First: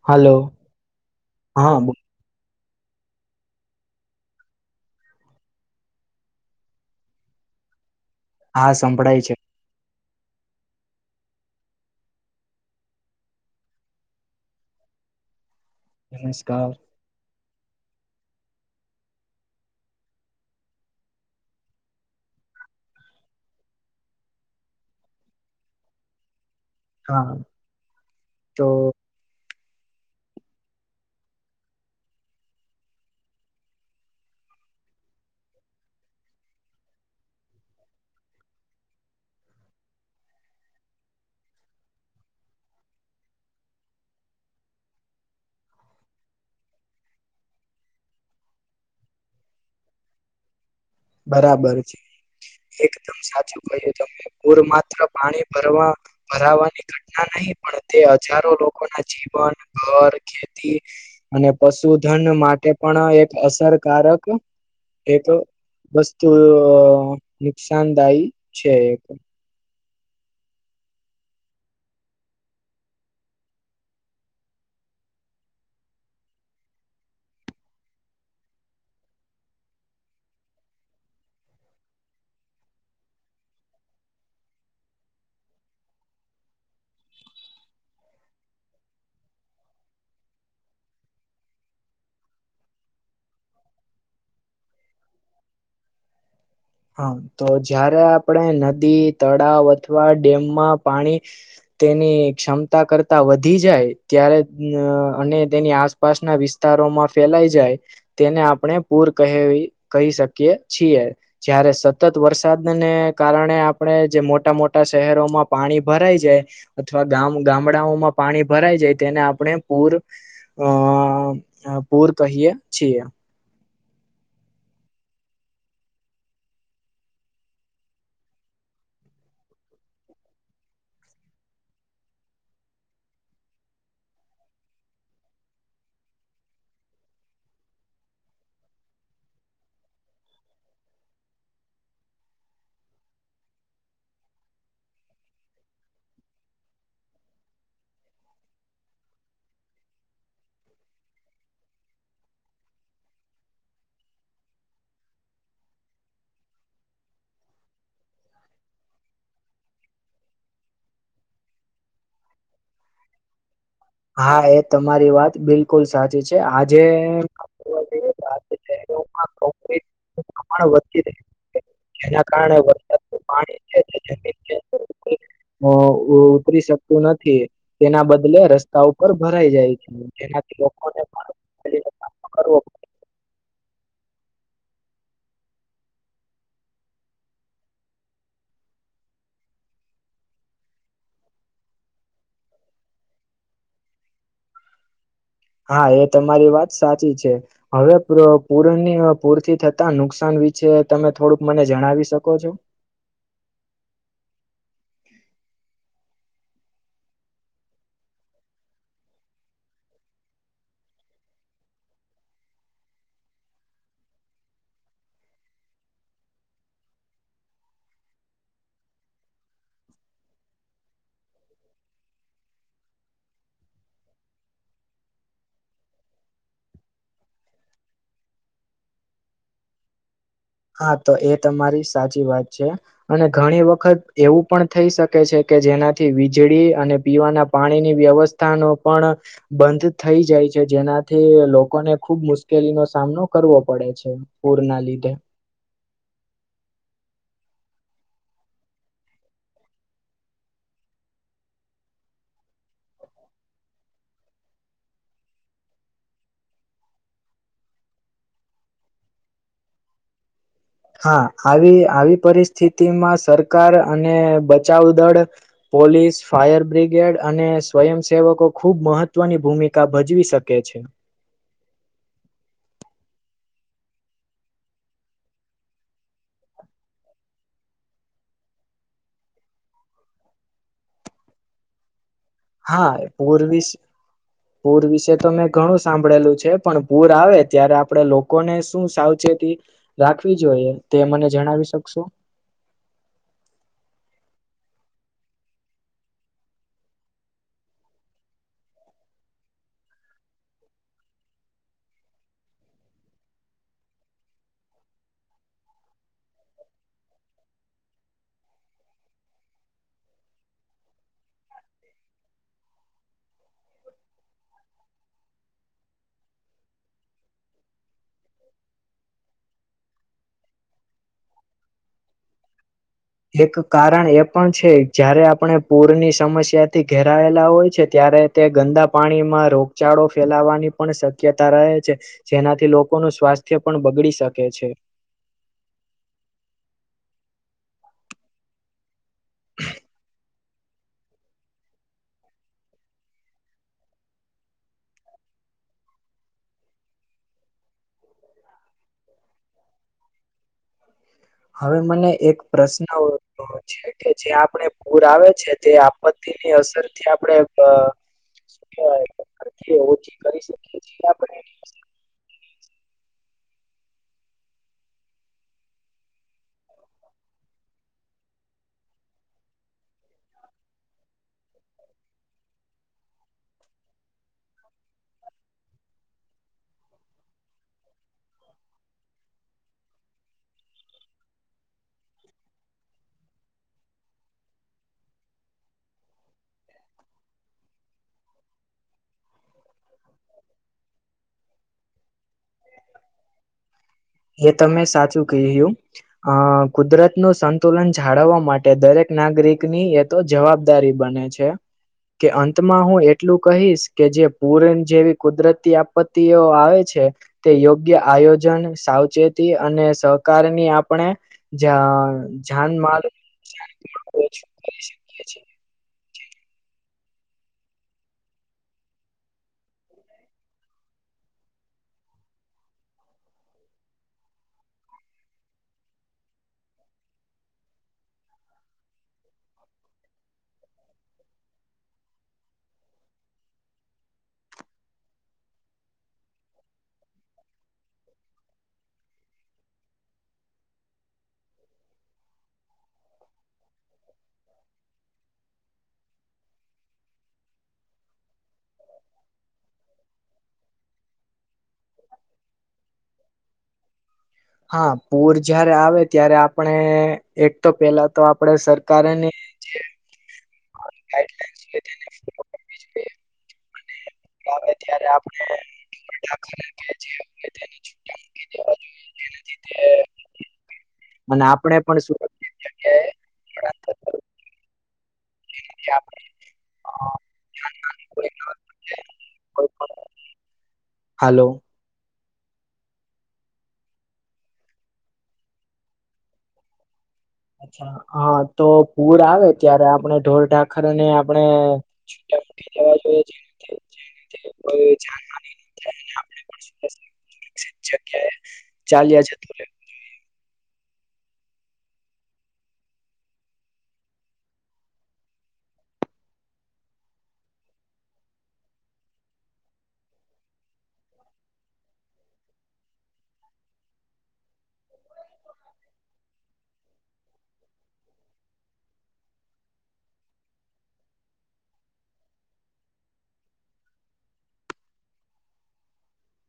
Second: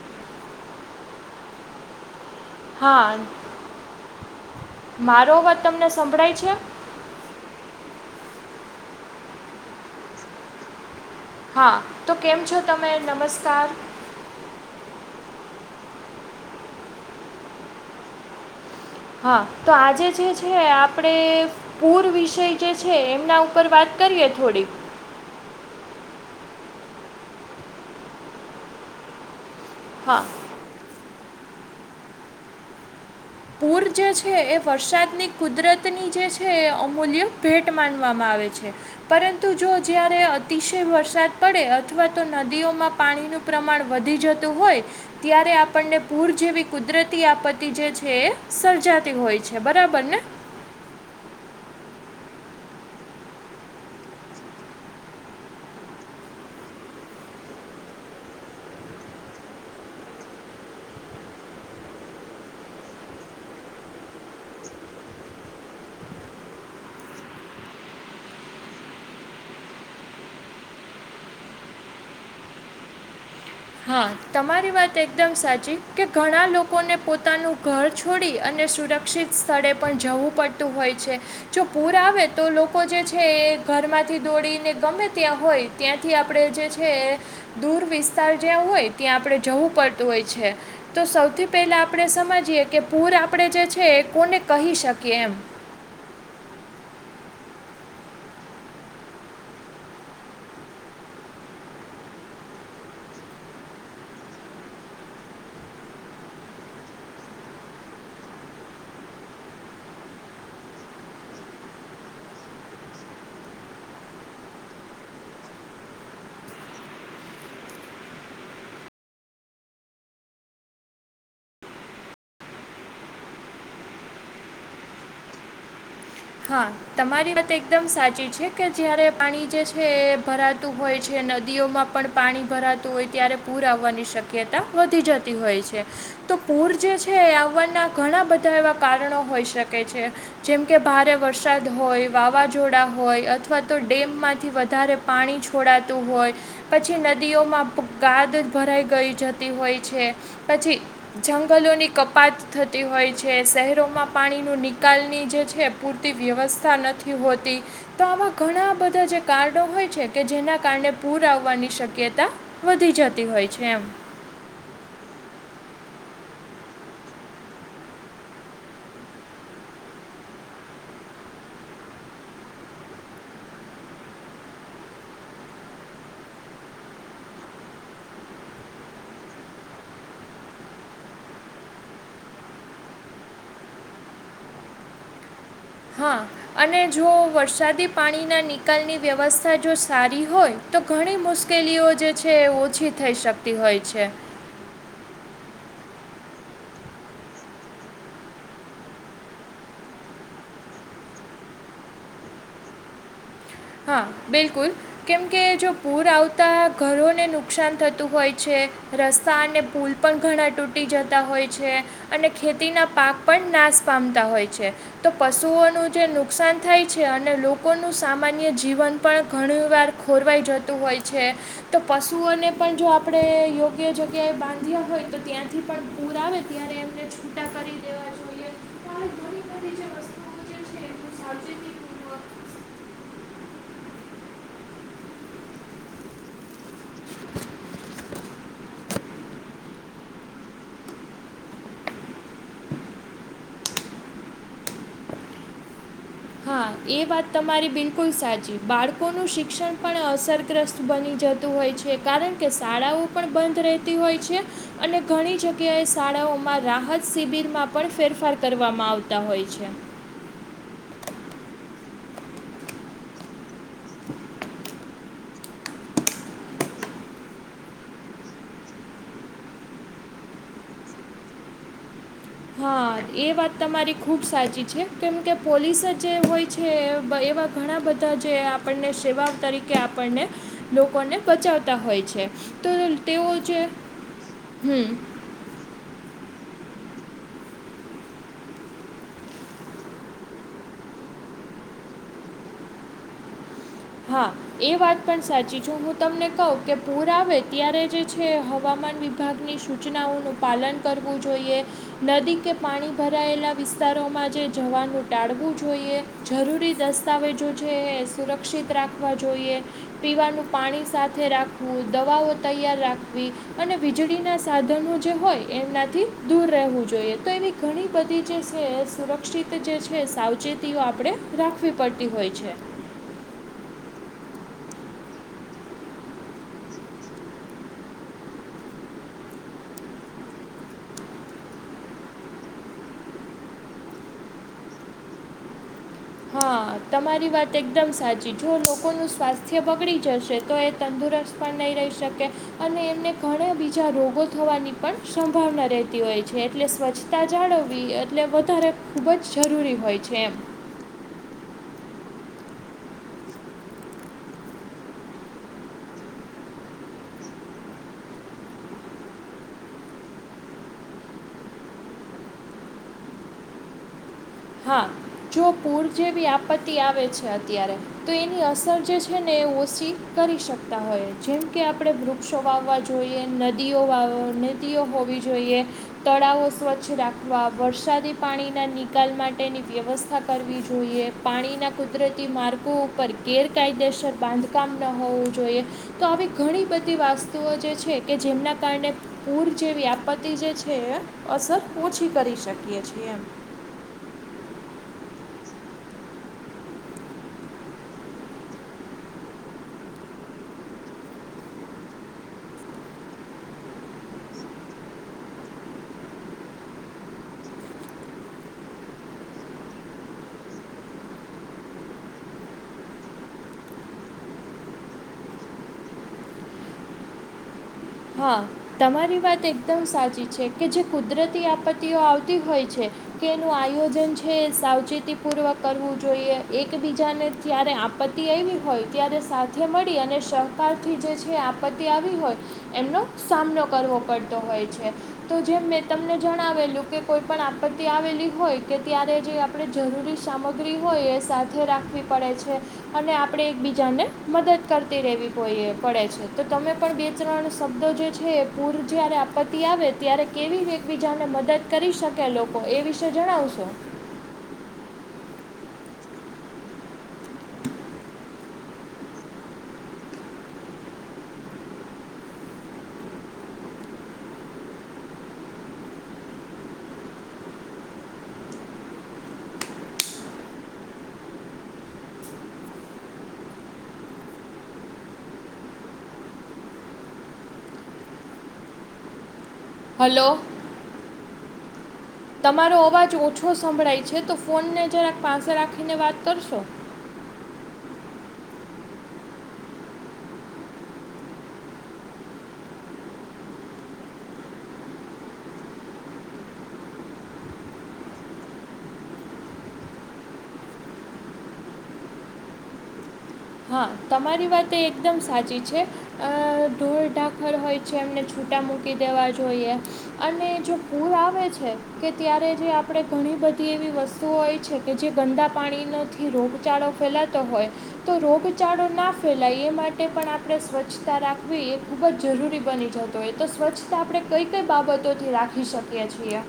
Hello હા હા મારો અવાજ તમને સંભળાય છે હા સંભળાય છે હા તો કેમ છો તમે નમસ્કાર નમસ્કાર હા તો આજે જે છે આપણે પૂર વિષય જે છે એમના ઉપર વાત કરીએ થોડીક હા તો હા પૂર જે છે એ વરસાદની કુદરતની જે છે એ અમૂલ્ય ભેટ માનવામાં આવે છે પરંતુ જો જયારે અતિશય વરસાદ પડે અથવા તો નદીઓમાં પાણીનુ પ્રમાણ વધી જતું હોય ત્યારે આપણને પૂર જેવી કુદરતી આપત્તિ જે એ સર્જાતી હોય છે બરાબર ને બરાબર છે એકદમ સાચું કહ્યું ત પૂર માત્ર પાણી ભરવા ભરાવાની ઘટના નહી પણ તે હજારો લોકો ના જીવન ઘર ખેતી અને પશુધન માટે પણ એક અસરકારક એક વસ્તુ નુકસાનદાયી છે એક હા તમારી વાત એકદમ સાચી કે ઘણા લોકોને પોતાનું ઘર છોડી અને સુરક્ષ સુક્ષિત સ્થળે પણ જવું પડતું હોય છે જો પૂર આવે તો લોકો જે છે એ ઘરમાંથી દોડીને ગમે ત્યાં હોય ત્યાંથી આપણે જે છે એ દૂર વિસ્તાર જ્યાં હોય ત્યાં આપણે જવું પડતું હોય છે તો સૌથી પહેલા આપણે સમજીએ કે પૂર આપણે જે છે એ કોને કહી શકીએ એમ હા તો જયારે આપણે નદી તળાવ અથવા ડેમમાં પાણી તેની ક્ષમતા કરતા વધી જાય ત્યારે અને તેની આસ પાસના વિસ્તારોમાં ફેલાઈ જાય તેને આપણે પૂર કહેવી કહી શકીએ છીએ જયારે સતત વરસાદને કારણે આપણે જે મોટા મોટા શહેરોમાં પાણી ભરાઈ જાય અથવા ગામ ગામડાઓમાં પાણી ભરાય જાય તેને આપણે પૂર અ પૂર કહીયે છીએ હા તમારી વાત એકદમ સાચી છે કે જયારે પાણી જે છે એ ભરાતું હોય છે નદીઓમાં પણ પાણી ભરાતું હોય ત્યારે પૂર આવવાની શક્યતા વધી જતી હોય છે તો પૂર જે છે એ આવવાના ઘણા બધા એવા કારણો હોઈ શકે છે જેમ કે ભારે વરસાદ હોય વાવાઝોડા હોય અથવા તો ડેમમાંથી વધારે પાણી છોડાતું હોય પછી નદીઓમાં ખુબ ગાદ ભરાઈ ગઈ જતી હોય છે પછી જંગલોની કપાત થતી હોય છે શહેરોમાં પાણી નું નિકાલની જે છે પૂરતી વ્યવસ્થા નથી હોતી તો આવા ઘણા બધા જે કારડો હોય છે કે જેના કાનડે પૂર આવવાની શક્યતા વધી જતી હોય છે એમ. હા એ તમારી વાત બિલકુલ સાચી છે આજે [unintelligible] પ્રમાણ વધી રહે. જેના કારણે વરસાદનું પાણી છે જે [unintelligible] અ એ ઉતરી શકતું નથી તેના બદલે રસ સ્તા ઉપર ભરાઈ જાય છે જેનાથી લોકોને [unintelligible] સામનો કરવો હા અને જો વરસાદી પાણીના નિકાલની વ્યવસ્થા જો સારી હોય તો ઘણી મુશ્કેલીઓ જે છે એ ઓછી થઈ શકતી હોય છે. હા એ તમારી વાત સાચી છે. હવે પ્ર પૂરનીય પૂરથી થતા નુકસાન વિશે તમે થોડુંક મને જણાવી શકો છો? હા બિલકુલ. કેમકે જો પૂર આવતા ઘરોને નુકસાન થતું હોય છે. રસ્તા અને પૂલ પણ ઘણા તૂટી જતા હોય છે. અને ખેતીના પાક પણ નાશ પામતા હોય છે. તો પશુઓનું જે નુકસાન થાય છે, અને લોકોનું સામાન ન્ય જીવન પણ ઘણીવાર ખોરવાઈ જતું હોય છે. તો પશુઓને પણ જો આપડે યોગ્ય જગ્યાએ બાંધ્યા હોય તો ત્યાંથી પણ પૂર આવે ત્યારે એમને છૂટા કરી [unintelligible] ઘણી બધી જે વસ્તુ હા તો એ તમારી સાચી વાત છે. અને ઘણી વખત એવું પણ થઈ શકે છે કે જેનાથી વીજળી અને પીવાના પાણી ની વ્યવસ થા નો પણ બંધ થઇ જાય છે, જેનાથી લોકોને ખુબ મુશ્કેલીનો સામનો કરવો પડે છે. પૂરના લીધે. હા એ વાત તમારી બિલકુલ સાચી. બાળકોનું શિક્ષણ પણ અસરગ્રસ્ત બની જ તું હોય છે, કારણ કે શાળાઓ પણ બંધ રહેતી હોય છે. અને ઘણી જગ્યાએ શાળાઓમાં રાહત શિબિરમાં પણ ફેરફાર કરવામાં આવતા હોય છે. હા આવી આવી પરિસ્થિતિમાં સરકાર અને બચાવ દળ પોલીસ, ફાયર બ્રિગેડ અને સ્વયંસેવકો ખુબ મહત્વની ભૂમિકા ભજવી શકે છે. હા એ વાત તમારી ખુબ સાચી છે. કેમ કે પોલીસ જે હોય છે બ એવા ઘણા બધા જે આપણને સેવા તરીકે આપણને લોકોને બચાવતા હોય છે. તો હા તેઓ પૂર જે વિશ પૂર હમ વિશે તમે ઘણું સાંભળેલું છે. પણ પૂર આવે ત્યારે આપણેે લોકોને શું સાવચેતી રાખવી જોઈએ, તે મને જણાવી શકશો? હા. એ વાત પણ સાચી છું. હું તમને કહું કે પૂર આવે ત્યારે જે છે હવામાન વિભાગની શું સૂચનાઓનું પાલન કરવું જોઈએ. નદી કે પાણી ભરાયેલા વિસ્તારોમાં જે જવાનું ટાળવું જોઈએ. જરૂરી દસ્તાવેજો છે, એ સુરક્ષિત રાખવા જોઈએ. પીવાનું પાણી સાથે રાખવું, દવાઓ તૈયાર રાખવી. અને વીજળીના સાધનો જે હોય એમનાથી દૂર રહેવું જોઈએ. તો એવી ઘણી બધી જે છે એ સુરક્ષિત જે છે, સાવચેતીઓ આપણે રાખવી પડતી હોય છે. એક કારણ એ પણ છે, જયારે આપણે પૂરની સમસ્યાથી ઘેરાયેલા હોય છે ત્યારે તે ગંદા પાણીમાં રોગચાળો ફેલાવાની પણ શક્યતા રહે છે જેનાથી લોકોનું સ્વાસ્થ્ય પણ બગડી શકે છે હા તમારી વાત એકદમ સાચી, જો લોકોનું સ્વાસ્થ્ય બગડી જશે તો એ તંદુરસ્ત પણ નહીં રહી શકે અને એમને ઘણા બીજા રોગો થવાની પણ સંભાવના રહેતી હોય છે, એટલે સ્વચ્છ તા જાળવવી એટલે વધારે ખૂબ જ જરૂરી હોય છે એમ હવે મને એક પ્રશ્ન ઉદ્દભવ છે, કે જે આપણે પૂર આવે છે તે આપત્તિની અસરથી આપણેે ઓછી કરી શકીએ છીએ આપણે હા, જો પૂર જેવી આપત્તિ આવે છે અત્યારે તો એની અસર જે છે ને એ ઓછી કરી શકતા હોય, જેમ કે આપણેે વૃક્ષો વાવવા જોઈએ, નદીઓ વા નદીઓ હોવી જોઈએ તળાવો સ્વચ્છ રાખવા, વરસાદી પાણીના નીકાલ માટેની વ્યવસ્થા કરવી જોઈએ પાણીના કુદરતી માર્ગો પર ગેરકાયદેસર બાંધકામ ન હોવું જોઈએ તો આવી ઘણી બધી વાસ્તુઓ જે છે કે જેમના કારણે પૂર જેવી આપત્તિ જે છે અસર ઓછી કરી શકીએ છીએ એમ એ તમે સાચું કહયું અ કુદરત નું સંતુલન જાળવવા માટે દરેક નાગરિકની એક તો જવાબદારી બને છે કે અંતમાં હું એટલું કહીશ કે જે પૂર જેવી કુદરતી આપત્તિઓ આવે છે તે યોગ્ય આયોજન સાવચેતી અને સહકાર ની આપણે જ જાનબાન [unintelligible] હા તમારી વાત એકદમ સાચી છે કે જે કુદરતી આપત્તિઓ આવતી હોય છે કે એનુ આયોજન છે સાવચેતી પૂવૅક જોઈએ એકબીજાને જ્યારે આપત્તિ આવી હોય ત્યારે સાથે મળી અને સહકારથી જે છે આપત્તિ આવી હોય એમનો સામનો કરવો પડતો હોય છે તો જેમ મેં તમને જણાવેલું કે કોઈ પણ આપત્તિ આવેલી હોય કે ત્યારે જે આપણે જરૂરી સામગ્રી હોય એ સાથે રાખવી પડે છે અને આપણે એકબીજાને મદદ કરતી રહેેવી પડે છે તો તમે પણ બે ત્રણ તો જે છે એ પૂર જ્યારે આપત્તિ આવે ત્યારે કેવી એકબીજાને મદદ કરી શકે એ લોકો એ વિશે જણાવશો હા, પૂર જયારે આવે ત્યારે આપણે એક તો પેલા તો આપણે સરકારની જે રીતે, એટલે [unintelligible] મળે ત્યારે આપણે [unintelligible] અને આપણે પણ શું જે રીતે આપણે [unintelligible] હલો હલો તમારો ‌અવાજ ઓછો સંભળાય છે તો ફોનને જરાક પાસે રાખીને વાત કરશો હા, તો પૂર આવે ત્યારે આપણે ઢોર ઢાખર ને આપણે છૂટા મૂકી દેવા જઈએ જે રીતે કોઈની જાણ ન થાય [unintelligible] જગ્યાએ ચાલ્યા [unintelligible] હા તમારી વાત એ એકદમ સાચી છે. આ ધોરઢાકર હોય છે એમને છૂટા મૂકી દેવા જોઈએ. અને જો પૂર આવે છે કે ત્યારે જે આપડે ઘણી બધી એવી વસ સ્તુઓ હોય છે કે જે ગંદા પાણીનોથી રોગચાળો ફેલાતો હોય તો રોગચાળો ના ફેલાય એ માટે પણ આપણે સ્વચ્છતા રાખવી એ ખૂબ જ જરૂરી બની છે. તો એ તો સ્વચ્છતા આપણે કઈ કઈ બાબતોથી રાખી શકીએ છીએ.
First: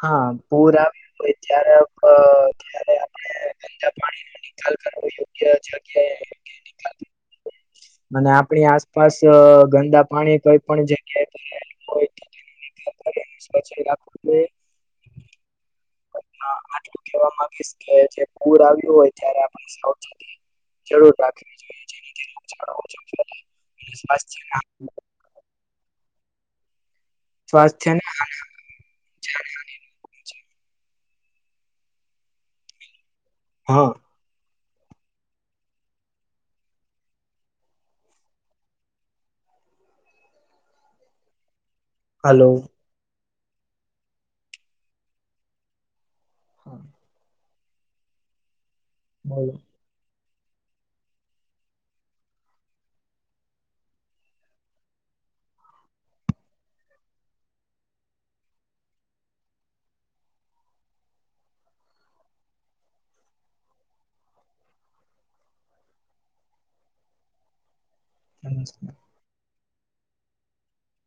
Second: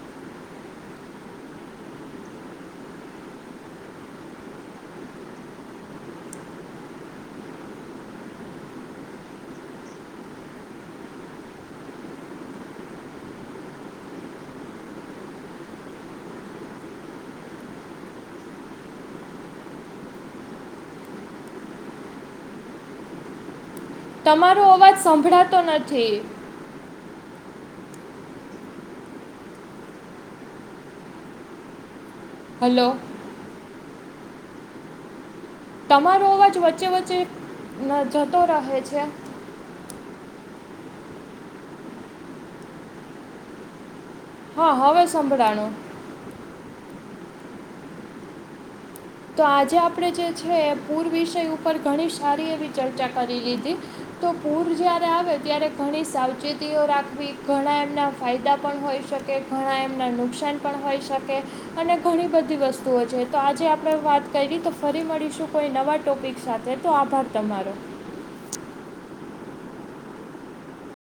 હા પૂર આવે તો ત્યારે આપડ જ્યારે આપડે [unintelligible] પાણીને નિકાલ કરવો યોગ્ય જગ્યાએ નિકાલ [unintelligible] ને આપણી આસપાસ ગંદા પાણી કોઈ પણ જગ્યાએ [unintelligible] નિકાલ કરીને સ્વચ્છ રાખવું જોઈએ. હા આટલું કેવા માંગીશ કે જે પુર આવ્યું હોય ત્યારે આપણે સાવચેતી જરૂર રાખવી જોઈએ. [unintelligible] સ્વાસ્થ્યના તમારો અવાજ સંભળાતો નથી. સ્વાસ્થ્યને [unintelligible] હલો. હા. તમારો અવાજ વચ્ચે હ જતો રહે છે. હલો. હા, હવે સંભરાણો. હા. તો બોલો આજે આપડે જે છે એ પૂર વિષય ઉપર ઘણી સારી એવી ચર્ચા કરી લીધી. તો પૂર જયારે આવે ત્યારે ઘણી સાવચેતીઓ રાખવી ઘણા એમના ફાયદા પણ હોય છે. કે ઘણા એમના નુકસાન પણ હોઈ શકે અને ઘણી બધી વસ્તુઓ છે. તો આજે આપ પડે વાત કરી તો ફરી મળીશું કોઈ નવા ટોપિક સાથે તો આભાર તમારો. નમસ્કાર.